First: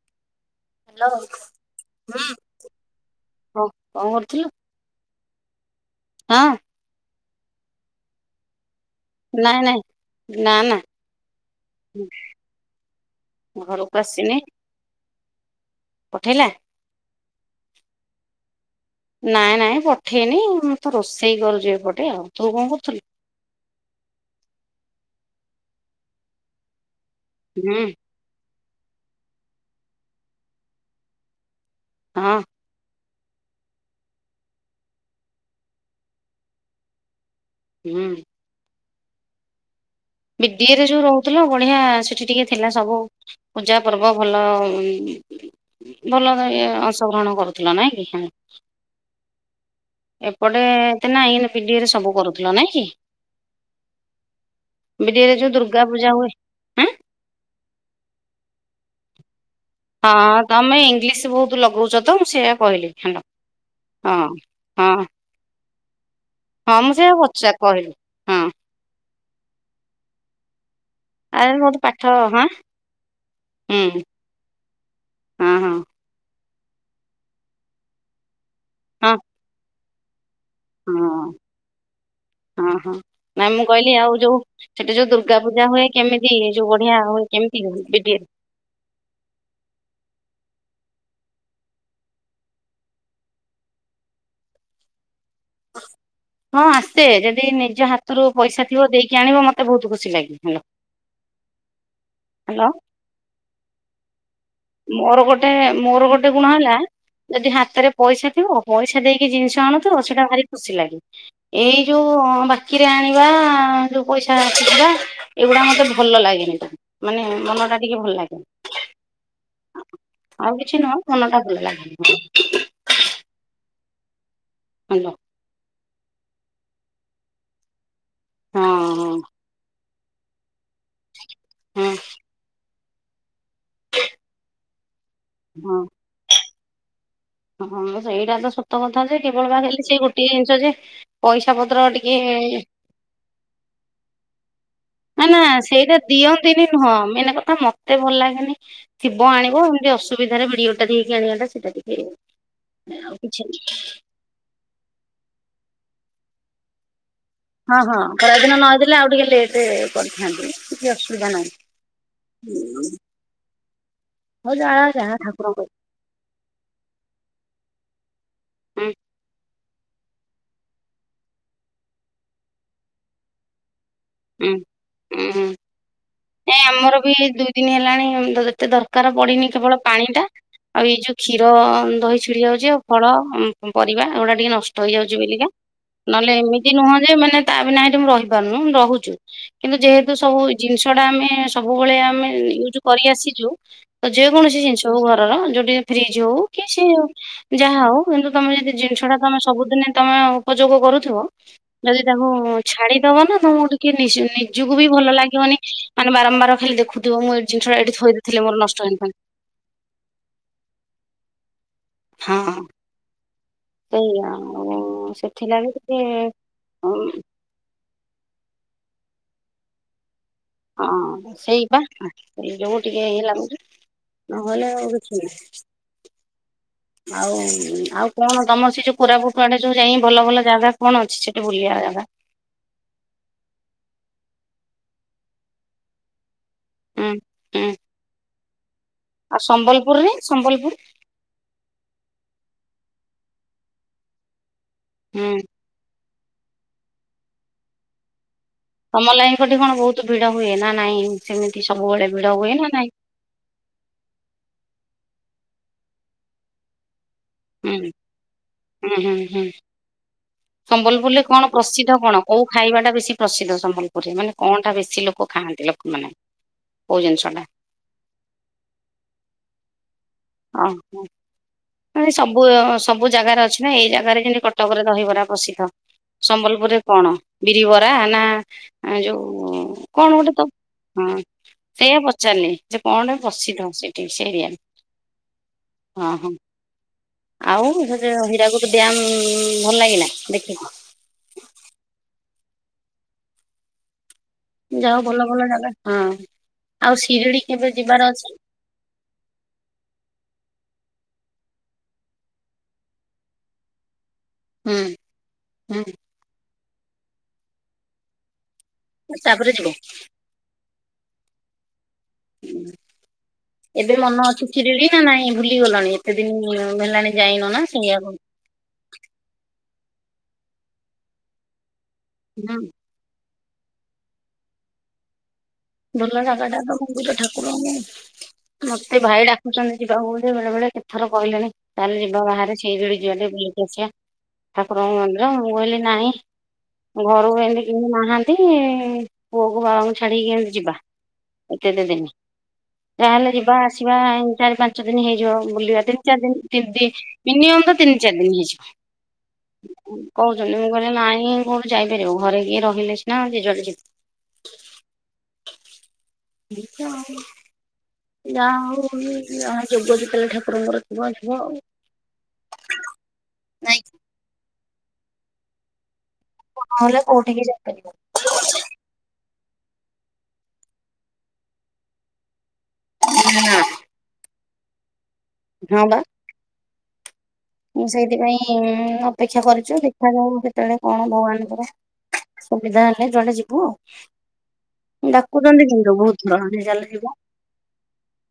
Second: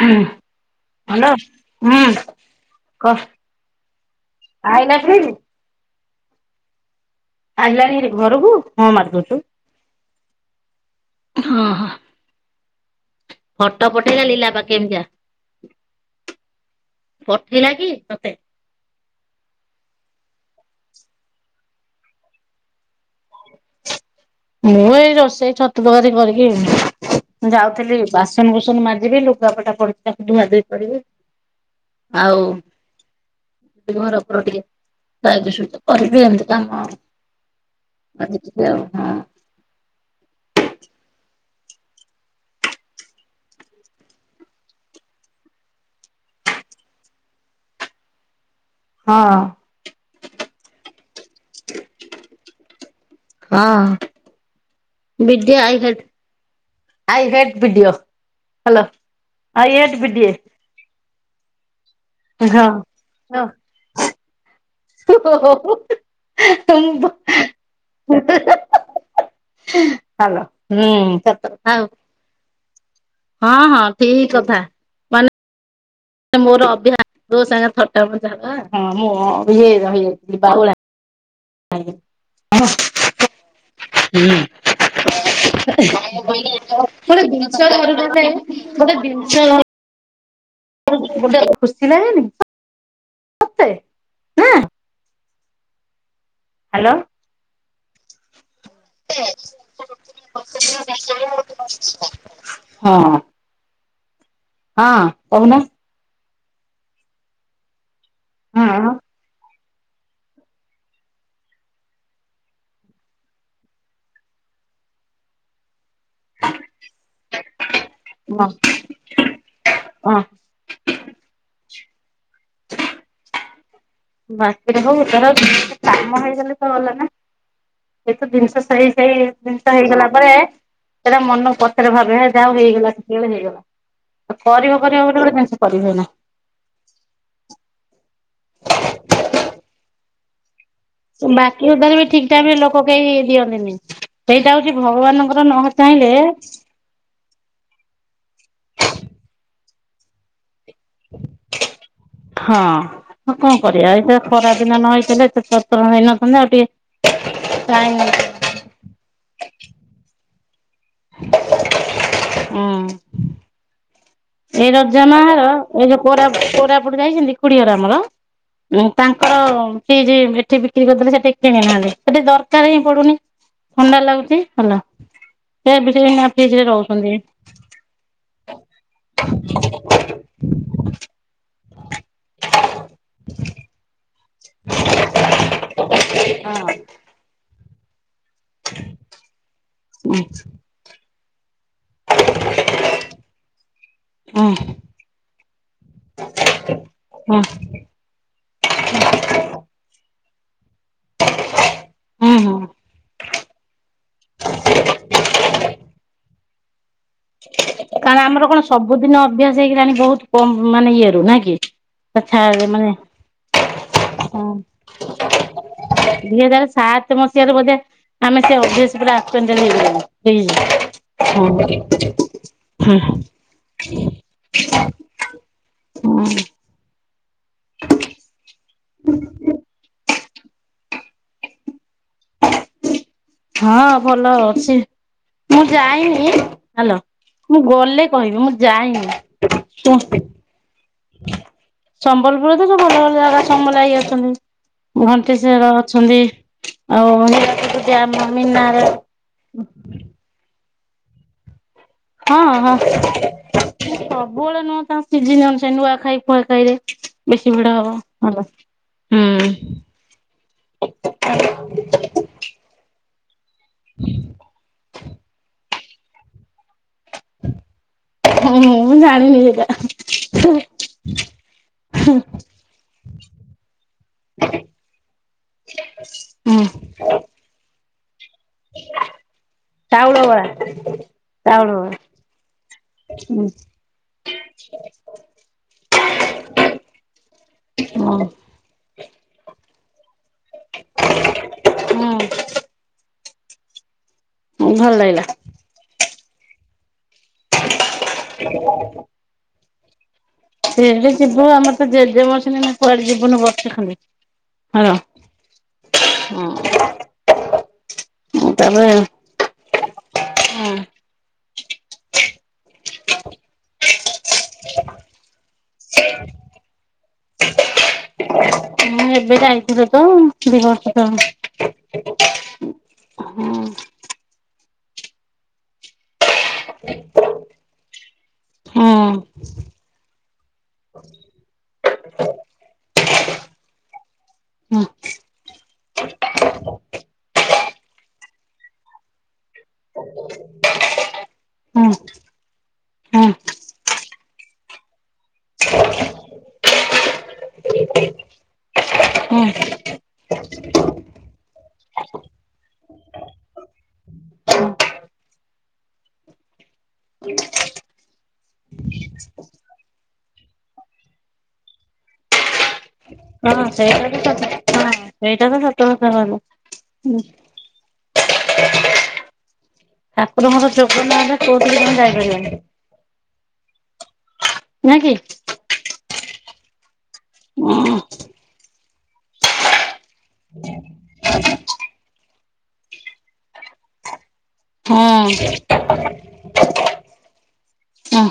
ହଁ। ହ୍ୟାଲୋ ହୁଁ କ [unintelligible] ହଁ କଣ କରୁଥିଲୁ ଆଇଲା କି। ହଁ। ଆଇଲାଣି ହାରି ଘରକୁ। ହଁ ମାରିଦଉଚୁ, ନାଇଁ ନାଇଁ ନା ନା ହଁ ହଁ। ଫଟୋ ଘରକୁ ପଠେଇଲା ଆସିନି ଲିଲା ପା କେମିତିଆ। ପଠେଇଲା। ପଠେଇଲା କି ତତେ। ନାଇଁ ନାଇଁ ପଠେଇନି ମୁ ତ ରୋଷେଇ କରୁଛି ଏପଟେ। ଆଉ ତୁ କଣ କରୁଥିଲୁ। [inaudible] ମୁଁ ଏଇ ରୋଷେଇ ଛତୁ ତରକାରୀ କରିକିି ମୁଁ ହୁଁ ଯାଉଥିଲି ବାସନ ବୁସନ ମାଜିବି ଲୁଗାପଟା ପଡିଛି ତାକୁ ଧୁଆ ଧୁଇ କରିବି। ହଁ ଆଉ। ଘର ଫର ଟିକେ [unintelligible] କରିବି ଏମିତି କାମ। ହୁଁ [unintelligible] ହଁ। ବିଡିଏ ଯୋଉ ରହୁଥିଲ। ବଢିଆ ସେଠି ଟିକେ ଥିଲା ସବୁ ପୂଜା ପର୍ବ ଭଲ ଭଲ ତ ଇଏ ଅଂଶଗ୍ରହଣ କରୁଥିଲ ନାଇଁ କି। ହଁ। ଏପଟେ ଏତେ ନାହିଁ କିନ୍ତୁ ବିଡିଏ ସବୁ କରୁଥିଲ ନାଇଁ କି। ହଁ। ବିଡିଏରେ ଯୋଉ ବିଡ଼ିଓ ଦୁର୍ଗା ଆଇ ହେଟ ପୂଜା ହୁଏ ଆଇ ହେଟ୍ ବିଡ଼ିଓ ହ୍ୟାଲୋ। ହଁ ତମେ ଇଂଲିଶ ବହୁତ ଲଗାଉଛ ତ, ମୁଁ ସେଆ କହିଲି ହେଲା। ହଁ। ହଁ ହଁ। ହଁ ମୁଁ ସେଇଆ ବଚା କହିଲି ହଁ। ହଲୋ ହୁଁ ସତ ଆରେ କଥା। ବହୁତ ପାଠ ହଁ ହଁ ହଁ ହୁଁ ଠିକ କଥା ମାନେ ହଁ ହଁ ମୋର ଅଭ୍ୟାସ [unintelligible] ଥଟ୍ଟା ମଜା ହଁ ହେବା [unintelligible] ବାଉଳା ହଁ [unintelligible] ହଁ ହଁ ନାଇଁ ମୁଁ କହିଲି ଆଉ ଯୋଉ ସେଠି ଯୋଉ ଦୁର୍ଗା ପୂଜା ହୁଏ, କେମିତି ଯୋଉ ବଢିଆ ହୁଏ। କେମିତି [unintelligible] ବିଡିଏ ଗୋଟେ [unintelligible] ଗୋଟେ ଖୁସି ଲାଗେନି? ହଁ ହାଲୋ। ଆସେ ଯଦି ନିଜ ହାତରୁ ପଇସା ଥିବ ଦେଇକି ଆଣିବ ମୋତେ ବହୁତ ଖୁସି ଲାଗେ ହେଲା। ହଁ। ହଁ ମୋର ଗୋଟେ କହୁନ ମୋର ଗୋଟେ ଗୋଟେ ଗୁଣ ହେଲା ଯଦି ହାତରେ ପଇସା ଥିବ ହଁ ପଇସା ଦେଇକି ଜିନିଷ ଆଣୁ ସେଇଟା ଭାରି ଖୁସି ଲାଗେ ଏଇ ଯୋଉ ବାକିରେ ଆଣିବା ଯୋଉ ପଇସା ଆସିଥିବା ଏଗୁଡା ମତେ ଭଲ ଲାଗେନି ଟେ ମାନେ ମନଟା ଟିକେ ଭଲ ହଁ ଲାଗେନି। ହଁ ଆଉ କିଛି ନୁହଁ ମନଟା ଭଲ ଲାଗେନି। ବାକିରେ ହଉ ହାଲୋ ତର କାମ ହେଇଗଲେ ତ ଭଲ ନା। ଏ ତ ଜିନିଷ ହଁ ସେଇ ସେଇ ଜିନିଷ ହେଇଗଲା ପରେ। ସେଇଟା ମନ ହଁ ପଛରେ ଭାବେ ହେ ଯାହା ହେଇଗଲା ସେତବେଳେ ହେଇଗଲା କରିବ କରିବା ଜିନିଷ ହଁ। କରିହୁଏନା। ହଁ ସେଇଟା ତ ସତ କଥା ଯେ କେବଳ ବା ଖାଲି ସେ ଗୋଟଏ ଜିନିଷ ଯେ ପଇସା ବାକି ପତ୍ର ଉଧାର ବି ଟିକେ ଠିକ ଟାଇମରେ ଲୋକ କେହି ଦିଅନ୍ତିନି ସେଇ ନା ନା ସେଇଟା ଦିଅନ୍ତିନି ନୁହଁ ମେନ କଥା ମତେ ଭଲ ଲାଗେନି ଥିବ ଆଣିବ ଅସୁବିଧାରେ ଭିଡି ଆଉ ହଁ କିଛି କଣ ନାହିଁ। କରିବା ଏଇ ଖରାଦିନ ନ ହେଇଥିଲେ। ସତର ଦିନ ତ ଟିକେ ହଁ ଟାଇମ ହଁ ଖରାଦିନ ନ ହେଥିଲେ ଆଉ ଟିକେ ଲେଟ କରିଥାନ୍ତି। କି ଅସୁବିଧା ହୁଁ ନାହିଁ। ହଉ ଏଇ ଯାହା ଯାହା ରଜନାହର ଠାକୁରଙ୍କ ଏଇ ଯୋଉ କୋରାପୁଟ ଯାଇଛନ୍ତି ଖୁଡି ହର ଆମର ଉ ହୁଁ ତାଙ୍କର ସେ ଯେ ଏଠି ବିକ୍ରି କରିଦେଲେ ସେଠି କିଣିଲଲେ ସେଠେ ଦରକାର ହିଁ ପଡୁନି। ଥଣ୍ଡା ଲାଗୁଛି ଭଲ। ହଁ ଏ ଆମର ବି ଦୁଇ ଦିନ ହେଲାଣି ଯେତେ ଦରକାର। ପଡିନି କେବଳ ପାଣିଟା ଆଉ ଏଇ ଯୋଉ କ୍ଷୀର ଦହି ଛିଡି ଯାଉଛି ଆଉ ଫଳ ପରିବା ଏ ଗୁଡା ଟିକେ ନଷ୍ଟ ହେଇଯାଉଛି ବେଲିକା, ନହେଲେ ଏମିତି ନୁହଁ ଯେ ମାନେ ତା ବିନା ହେଠି ମୁ ରହିପାରୁନି ରହୁଛି। କିନ୍ତୁ ଯେହେତୁ ଉଁ ସବୁ ଜିନିଷଟା ଆମେ ସବୁବେଳେ ଆମେ ୟୁଜ୍ କରିଆସିଛୁ ତ ଉଁ ଯେକୌଣସି ଜିନିଷ ହଉ ଘରର ଯେଉଁଠିକି ଫ୍ରିଜ୍ ହେଉ କି ସେଉ ହୁଁ ଯାହା ହଉ କିନ୍ତୁ ତମେ ଯଦି ଜିନିଷ ଟା ତମେ ସବୁଦିନେ ତମେ ଉପଯୋଗ କରୁଥିବ ଯଦି ତାକୁ ହୁଁ ହୁଁ। ଛାଡିଦବ ନା ତ ଟିକେ ନିଜକୁ ବି ଭଲ ଲାଗିବନି ମାନେ ବାରମ୍ବାର ଖାଲି ଦେଖୁଥିବ ମୁଁ ଏଇ ଜିନିଷଟା ଏଠି ଥୋଇ କାରଣ ଦେଇଥିଲେ ଆମର ମୋର କଣ ନଷ୍ଟ ହେଇଥାନ୍ତା ସବୁଦିନ ଅଭ୍ୟାସ ହେଇଗଲାଣି ବହୁତ କମ ମାନେ ଇଏ ରୁ ନା କି? ହଁ। ପଛାରେ ମାନେ ସେଇଆ ହଁ ଆଉ ସେଥିଲାଗି ଟିକେ ଦି ହଜାର ହଁ ସାତ ମସିହାରୁ ବୋଧ ଆମେ ସେ ଅଭ୍ୟାସ ପୁରା ଆକ୍ୟୁଟେଣ୍ଟେ ହେଇଗଲେଣି। ଫ୍ରିଜ ହଁ ସେଇ ବା ହୁଁ ସେଇ ଯୋଉ ଟିକେ ହେଇଲା କୁ ନହେଲେ ଆଉ କିଛି ନାଇଁ। ହୁଁ। ଆଉ ଆଉ କଣ ତମସି ଯୋଉ କୋରାପୁଟ ଆଡେ ଯୋଉ ଯାଇଁ ଭଲ ଭଲ ଜାଗା କଣ ଅଛି ସେଠି ବୁଲିବା ଜାଗା? ହଁ ଭଲ ଅଛି। ମୁଁ ଯାଇନି। ହ୍ୟାଲୋ। ହୁଁ ମୁଁ ହୁଁ ଗଲେ କହିବି। ମୁଁ ଯାଇନି। ଆଉ ତୁ ସମ୍ବଲପୁରରେ ସମ୍ବଲପୁର ସମ୍ବଲପୁର ତ ସବୁ ଭଲ ଭଲ ଜାଗା ସମ୍ବଲାଇ ଅଛନ୍ତି। ହୁଁ। ଘଣ୍ଟେଶ୍ୱର ଅଛନ୍ତି ଆଉ ହୀରାକୁଦ ଡ୍ୟାମ ମିନାର ତମ ଲାଇନଙ୍କଠି କଣ ବହୁତ ଭିଡ ହୁଏ ନା ନାଇଁ ସେମି ହଁ ହଁ ସବୁବେଳେ ନୁହଁ ତ। ସିଜିନି ଅନୁସାରେ ନୂଆ ଖାଇ ଫୁଆ ଖାଇରେ। ବେଶି ହୁଁ ଭିଡ ହବ ହେଲା। ହୁଁ ହୁଁ ହୁଁ। ସମ୍ବଲପୁରରେ କଣ ପ୍ରସିଦ୍ଧ କଣ, କୋଉ ଖାଇବା ଟା ବେଶୀ ପ୍ରସିଦ୍ଧ ସମ୍ବଲପୁରରେ, ମାନେ କଣଟା ବେଶୀ ଲୋକ ଲୋକ ଖାଆନ୍ତି ଲୋକମାନେ? କୋଉ ଜିନିଷ ଟା ମୁଁ ଜଣିନିି ଏଟା। ଅ ହଁ। ମାନେ ସବୁ ଅ ସବୁ ଜାଗାରେ ଅଛି ନା, ଏଇ ଜାଗାରେ ଯେମତି କଟକରେ ଦହିବରା ପ୍ରସିଦ୍ଧ। ହୁଁ ସମ୍ବଲପୁରରେ କଣ ବିରିବରା ନା ଯୋଉ କଣ ଚାଉଳ ଗୋଟେ ବରା ତ? ହଁ ଚାଉଳ ବରା। ସେୟା ପଚାରିଲି ଯେ କଣ ହୁଁ ପ୍ରସିଦ୍ଧ ସେଠି ସେ ଏରିଆରେ? ଅଁ ହଁ। ଆଉ ସେ ଯୋ ହୀରାକୁଦ ଡ଼୍ୟାମ ଭଲ ଲାଗିଲା ଦେଖିକି? ହୁଁ ଯା ହଉ ଭଲ ଭଲ ଜାଗ ହଁ ଆଉ ସିରିଡି କେବେ ଯିବାର ଅଛି ସିରିଡି ଯିବୁ ଆମର ତ ଜେଜେ ମରିଛନ୍ତି। ଏଇନା କୁଆଡେ ଯିବୁନୁ ବର୍ଷେ ଖଣ୍ଡେ। ହୁଁ ହୁଁ। ଆଁ। ତା ପରେ ଯିବୁ। ହଁ ଉଁ। ଏବେ ମନ ଅଛି ସିରିଡି ନା ନାଇଁ ଭୁଲିଗଲଣି ଏତେ ଦିନ ହେଲାଣି ଯାଇନ ନା ସେଇଆକୁ? ମୁଁ ଏବେ ଯାଇଥିଲୁ ତ ଦି ବର୍ଷ ତଳେ। ହୁଁ। ଆଁ ହଁ। ଭଲ ଜାଗା ଟା ତ [unintelligible] ଠାକୁର ମୁଁ ହୁଁ ମତେ ଭାଇ ଡାକୁଚନ୍ତି ଯିବାକୁ ଯେ ବେଳେ ବେଳେ କେତେଥର କହିଲେଣି ଚାଲେ ଯିବା ବାହାରେ ସିରିଡି ଯିବା ଟିକେ ବୁଲ ଯାଇକି ଆସିବା। ହୁଁ ଠାକୁରଙ୍କ ମନ୍ଦିର ମୁଁ କଇଲି ନାଇଁ ଘରୁକୁ ଏମିତି କେଇ ନାହାନ୍ତି ପୁଅକୁ ବାବାଙ୍କୁ ଛାଡିକି କେମ ଯିବା ଏ କେତେ ହୁଁ ଦିନି? ତାହେଲେ ହୁଁ। ଯିବା ଆସିବା ଏଁନ୍ତି ଚାରି ପାଞ୍ଚ ଦିନ ହେଇଯିବ ବୁଲିବା। ତିନି ଚାରି ଦିନ ତି ଦି ମିନିମମ୍ ତ ତିନି ଚାରି ଦିନ ହେଇଯିବ। ହଁ ଉଁ କହୁଚନ୍ତି ମୁଁ କହିଲି ନାଇଁ କୋଉଠୁ ଯାଇପାରିବ। ଘରେ କିଏ ରହିଲେ ସିନା ଯିଏ ଯୁଆଡେ ଯିବ? ବି ତ ଆଉ। ଯା ହଉ ଯାହା ଯୋଗ ଯେତେବେଳେ ଠାକୁରଙ୍କର ଥିବ ଯିବ ଆଉ। [inaudible] ହଁ ସେଇଟା ତ [unintelligible] ସେଇଟା ବି ସତ କଥା କହିଲ। ନହଲେ ହୁଁ କଉଠିକି ଯାଇପାରିବନି। ଠାକୁରଙ୍କର ଯୋଗ ନାଇଲ କୋଉଠିକି ତମେ ଯାଇପାରିବନି। ହୁଁ। ନା କି ହଁ ବା। ମୁଁ ହଁ ସେଇଥିପାଇଁ ଅପେକ୍ଷା କରିଛୁ ଦେଖାଯାଉ କେତେଳେ କଣ ଭଗବାନଙ୍କର ସୁବିଧା ହେଲେ ଯୁଆଡେ ଯିବୁ ଆଉ ହଁ ଡାକୁଛନ୍ତି କିନ୍ତୁ ବହୁତ [unintelligible] ଚାଲ ଯିବ। ହଁ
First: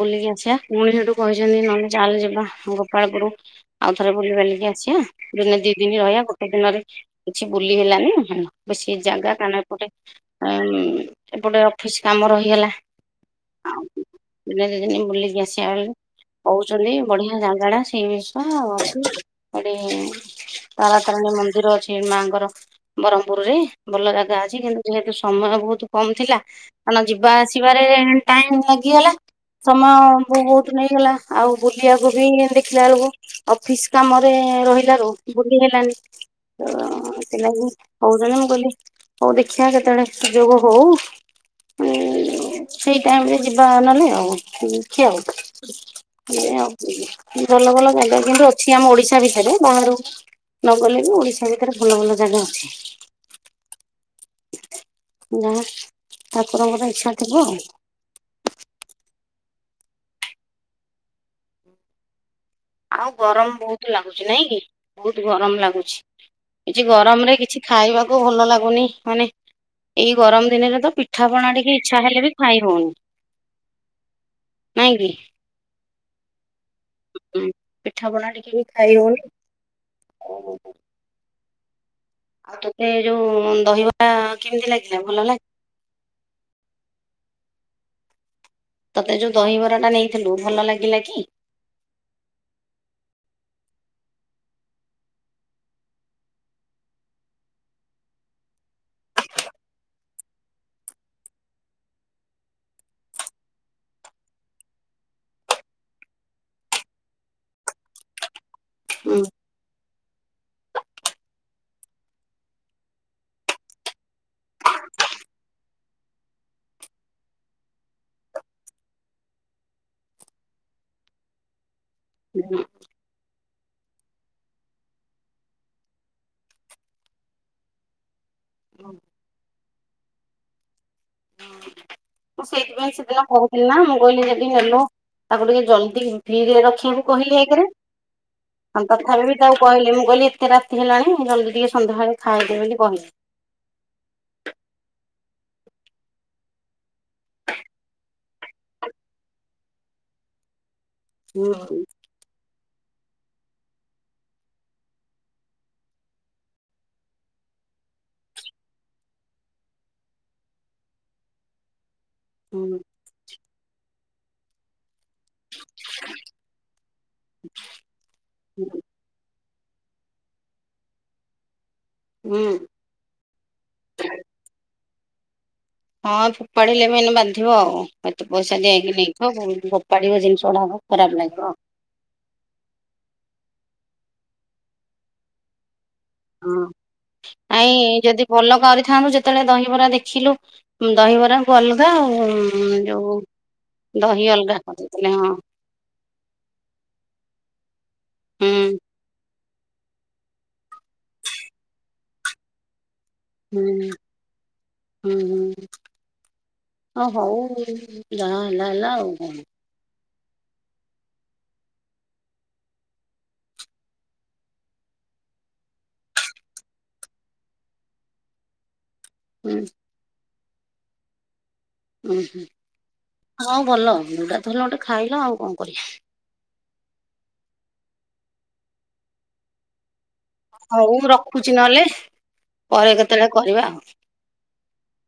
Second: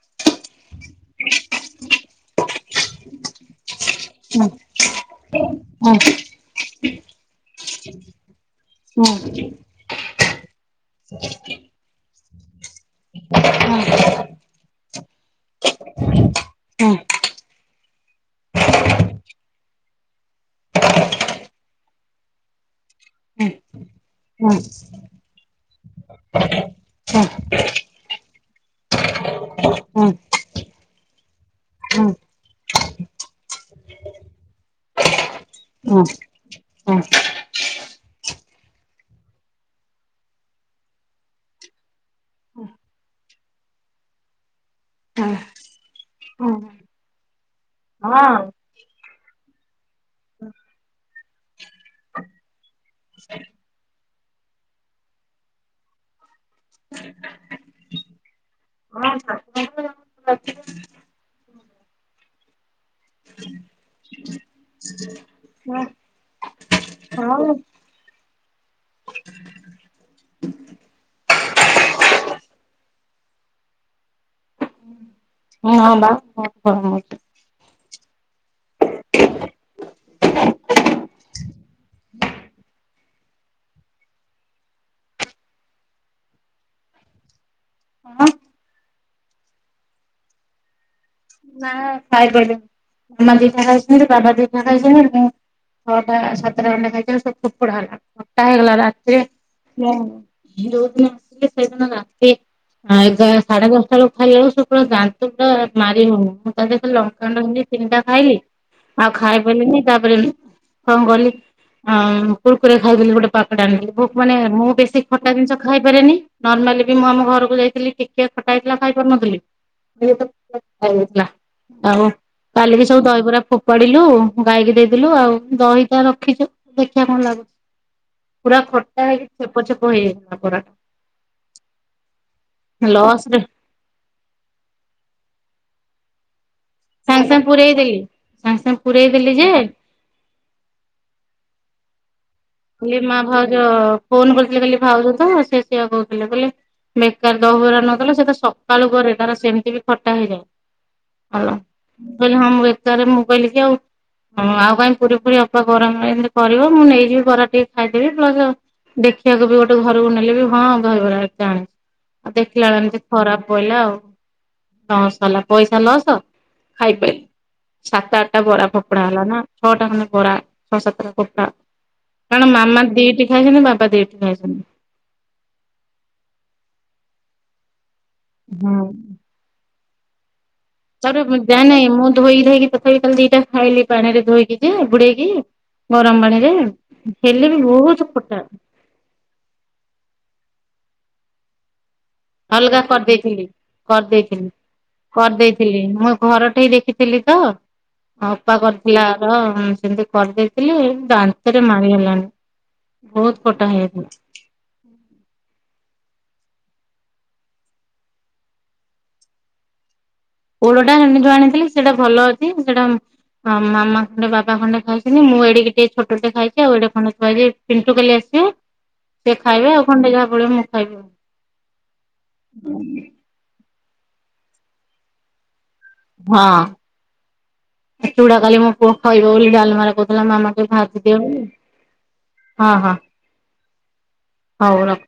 ବୁଲିକି ଆସିବା ପୁଣି ସେଠୁ କହିଛନ୍ତି ନହେଲେ ଚାଲ ଯିବା। [unintelligible] ଆଉ ଥରେ ବୁଲି ହଁ ବାଲିକି ଆସିବା ଦିନେ ଦି ହଁ ଦିନ ହଁ ରହିବା ଗୋଟେ ଦିନରେ କିଛି ବୁଲି ହେଲେ ବେଶୀ ହଁ ଜାଗା ହଁ। କଣ ଏପଟେ ଉଁ ଏପଟେ ଅଫିସ କାମ ରହିଗଲା। ହଁ ହଁ ହଁ ହଁ ହଁ ଆଉ ଦିନେ ଦି ଦିନ ବୁଲିକି ଆସିବା ବୋଲି କହୁଛନ୍ତି ବଢିଆ ଜାଗାଡ଼ା। ଅଛି ଏଠି ତାରାତାରିଣୀ ମନ୍ଦିର ଅଛି ମାଙ୍କର ବ୍ରହ୍ମପୁର ରେ ଭଲ ଜାଗା ଅଛି କିନ୍ତୁ ଯେହେତୁ ସମୟ ବହୁତ କମ ଥିଲା କାରଣ ଯିବା ଆସିବାରେ ଟାଇମ ଲାଗିଗଲା ସମୟ ବହୁତ ନେଇଗଲା ଆଉ ହଁ ବୁଲିବାକୁ ହଁ ବି ଥିଲା ବେଳକୁ ଅଫିସ କାମରେ ରହିଲାରୁ ବୁଲି ହଁ ହେଲାନି। ହଁ ତ ଏଥିଲାଗି କହୁଛନ୍ତି ମୁଁ କହିଲି ହଉ ଦେଖିବା କେତେବେଳେ ସୁଯୋଗ ହଉ ହୁଁ। ସେଇ ଟାଇମରେ ଯିବା ନେଲେ ଆଉ [inaudible] ଆଉ [inaudible] ଭଲ ଭଲ ଜାଗା କିନ୍ତୁ ଅଛି ଆମ ଓଡିଶା ଓଡ଼ିଶା ଭିତରେ ବାହାରକୁ ନଗଲେ ବି ଓଡିଶା ଭିତରେ ଭଲ ଭଲ ଜାଗା ଅଛି। ତାପରେ ମୋର ଇଚ୍ଛା ଥିବ ଆଉ। ହଁ। ଆଉ ଗରମ ବହୁତ ଲାଗୁଛି ନାଇଁ କି ବହୁତ ଗରମ ଲାଗୁଛି। କିଛି ଗରମରେ ହଁ କିଛି ଖାଇବାକୁ ଭଲ ଲାଗୁନି ମାନେ ଏଇ ଗରମ ଦିନରେ ତ ପିଠାପଣା ଟିକେ ଇଚ୍ଛା ହେଲେ ବି ଖାଇ ହଉନି। ନାଇଁ କି। ହଁବା ହଁ। ଗରମ ହଉଛି। ପିଠା ପଣା ଟିକେ ବି ଖାଇ ହଉନି। ଆଉ ତୋତେ ଯୋଉ ଦହିବରା କେମିତି ଲାଗିଲା ଭଲ ଲାଗିଲା। ତୋତେ ଯୋଉ ଦହିବରାଟା ନେଇଥିଲୁ ଭଲ ଲାଗିଲା କି? ଖାଇ ପାରିଲିନ ମାମ ଦିଟା ଖାଇଛନ୍ତି ବାବା ଦିଟା ଖାଇଛନ୍ତି ମୁଁ ଛଅଟା ସାତଟା ଘଣ୍ଡେ ଖାଇଥିଲୁ ସବୁ ଫୋପଡା ହେଲା ଖଟା ହେଇଗଲା ରାତିରେ ଯୋଉ ଦିନ ଆସିଲେ ସେଇଦିନ ରାତି ଏଗାର ସାଢେ ଦଶଟା ବେଳକୁ ଖାଲି ବେଳକୁ ଦାନ୍ତ ପୁରା ମାରିହଉନି। ତା ଦେହରେ ଲଙ୍କାଗୁଣ୍ଡ ମାରିଲି ତିନିଟା ଖାଇଲି ଆଉ କି? ଖାଇ ପାରିଲିନି ତାପରେ କଣ କହିଲୁ? ଅଁ କୁକୁରି ଖାଇଥିଲି ଗୋଟେ ପ୍ୟାକେଟ ଆଣିକି ମାନେ ମୁଁ ବେଶୀ ଖଟା ଜିନିଷ ଖାଇପାରେନି ମୁଁ ଆମ ଘରକୁ ଯାଇଥିଲି ଟିକେ ଖଟା ହେଇଥିଲା ଖାଇପାରୁନଥିଲି। ଆଉ କାଲିିକି ସବୁ ଦହିବରା ଫୋପାଡିଲୁ ଗାଈକି ଦେଇଦଲୁ ଆଉ ଦହିଟା ରଖିଛୁ ଦେଖିବା କଣ ଲାଗୁଛି? ପୁରା ଖଟା ହେଇକି ଛେପ ଛେପ ହେଇଯାଇଥିଲା ପୁରା। ମୁଁ ସେଇଥିପାଇଁ ସେଦିନ କହୁଥିଲି ନା ମୁଁ କହିଲି ଯଦି ନେଲ ତାକୁ ଟିକେ ଜଲ୍ଦି ଫ୍ରିଜରେ ରଖିବୁ ସାଙ୍ଗେ କହିଲି ସାଙ୍ଗେ ଏକରେ ପୁରେଇ ଦେଲି ସାଙ୍ଗେ ସାଙ୍ଗେ ହଁ ପୁରେଇ ତଥାପି ଦେଲି ବି ଯେ ତାକୁ କହିଲେ ମୁଁ କହିଲି ଏତେ ରାତି ହେଲାଣି ଜଲ୍ଦି ଟିକେ ସନ୍ଧ୍ୟାବେଳେ ଖାଇଦେ ବୋଲି କାଲି କହିଲି। ମା ଭାଉଜ ଫୋନ କରିଥିଲେ କାଲି ଭାଉଜ ତ ସେ ସେଆ କହୁଥିଲେ ବୋଲେ ବେକାର ଦହିବରା ନଥିଲା ସେ ତା ସକାଳୁ ପରେ ତାର ସେମିତି ବି ଖଟା ହେଇଯାଏ। ହୁଁ ହ୍ୟାଲୋ ମୁଁ କହିଲି ହଁ ମୁଁ ତାପରେ ମୁଁ କଲିକି ଆଉ ଆଉ କାଇଁ ପୁରୀ ପୁରୀ ଅପା ଗରମ‌ରେ କେମିତି କରିବ ମୁଁ ନେଇଯିବି କର ଟିକେ ଖାଇଦେବି ପ୍ଲସ ଦେଖିବାକୁ ବି ଗୋଟେ ଘରକୁ ନେଲେ ବି ହଁ ଦହିବରା ଟେ ଆଣିଚି। ଆଉ ଦେଖିଲା ହୁଁ ବେଳେ ଏମିତି ଖରାପ ପ‌ଇଲା ଆଉ। ଲସ ହେଲା ପଇଷା ଲସ ଖାଇପାଇ ସାତ ଆଠଟା ବରା ଫୋପଡା ହେଲା ନା। ଛଅ ଟା ଖଣ୍ଡେ ବରା ଛଅ ସାତଟା ଫୋପା ହୁଁ କାରଣ ମାମା ଦିଟି ଖାଇଚନ୍ତି ବାବା ଦିଟିି ଖାଇଚନ୍ତି। ହଁ ଫୋପାଡ଼ିଲେ ମେନ ବାନ୍ଧିବ ଆଉ ଏତେ ପଇଷା ଦିଆହେଇକି ହଁ। ନେଇଥ ପୁଣି ଫୋପାଡିବ ଜିନିଷ। ଗୁଡାକ ଖରାପ ତାପରେ ଲାଗିବ ଯାଆ ନାଇଁ ମୁଁ ଧୋଇ ଧୋଇକି ତଥାପି କାଲି ଦିଟା ଖାଇଲି ପାଣି ରେ ଧୋଇକି ଯେ ବୁଡେଇକି। ଗରମ ପାଣିରେ ହଁ ହେଲେ ବି ନାଇଁ ବହୁତ ଯଦି ଫୁଟା ଭଲ କରିଥାନ୍ତୁ ଯେତେବେଳେ ଦହିବରା ଦେଖିଲୁ। ଦହିବରାକୁ ଅଲ ଅଲଗା କରିଦେଇଥିଲି ଦହି କରିଦେଇଥିଲି। ଅଲଗା କରିଦେଇଥିଲେ ହଁ। କରିଦେଇଥିଲି ମୁଁ ଘର ଠେଇ ଦେଖିଥିଲି ତ ଅପା ହୁଁ କରିଥିଲା ଅଧା। ହଁ ସେମିତି କରିଦେଇଥିଲି ଦାନ୍ତରେ ମାରିହେଲାନି। ହୁଁ, ହୁଁ, ହୁଁ। ହଁ ହୋଉ ଯାହା ହେଲା ହେଲା ଆଉ କଣ। ପୋଡଟା ମମିଠୁ ଆଣିଥିଲି ସେଟା ଭଲ ଅଛି ସେଟା। ଆଉ ମାମା ଖଣ୍ଡେ ବାବା ଖଣ୍ଡେ ଖାଇଚନ୍ତି ମୁଁ ଏଡିକି ଟିକେ ଛୋଟଟେ ଖାଇଚି ଆଉ ଏଡେ ଖଣ୍ଡେୁ ଥୁଆ ହେଇଚି ପିଣ୍ଟୁ କାଲି ଆସି [inaudible] ସେ ହୁଁ ଖାଇବ ଆଉ ଖଣ୍ଡେ ଯାହା ବଳିବ ମୁଁ ଖାଇବି ଆଉ। ହୁଁ ହୁଁ ଆଉ ଭଲ ଯୋଉଟାତ ହେଲେ ଗୋଟେ ଖାଇଲ ଆଉ କଣ। କରିବା। ହଁ ଏତଗୁଡା କାଲି ମୋ ପୁଅ ଖାଇବ ବୋଲି ଡାଲମାଟା କରି କହିଲା ମାମା ଟିକେ ହଉ ଭାଜି ଦିଅ ବୋଲି ରଖୁଛି ନହେଲେ ହଁ ପରେ ହଁ। କେତେବେଳେ କରିବା ଆଉ। ହୋଉ ର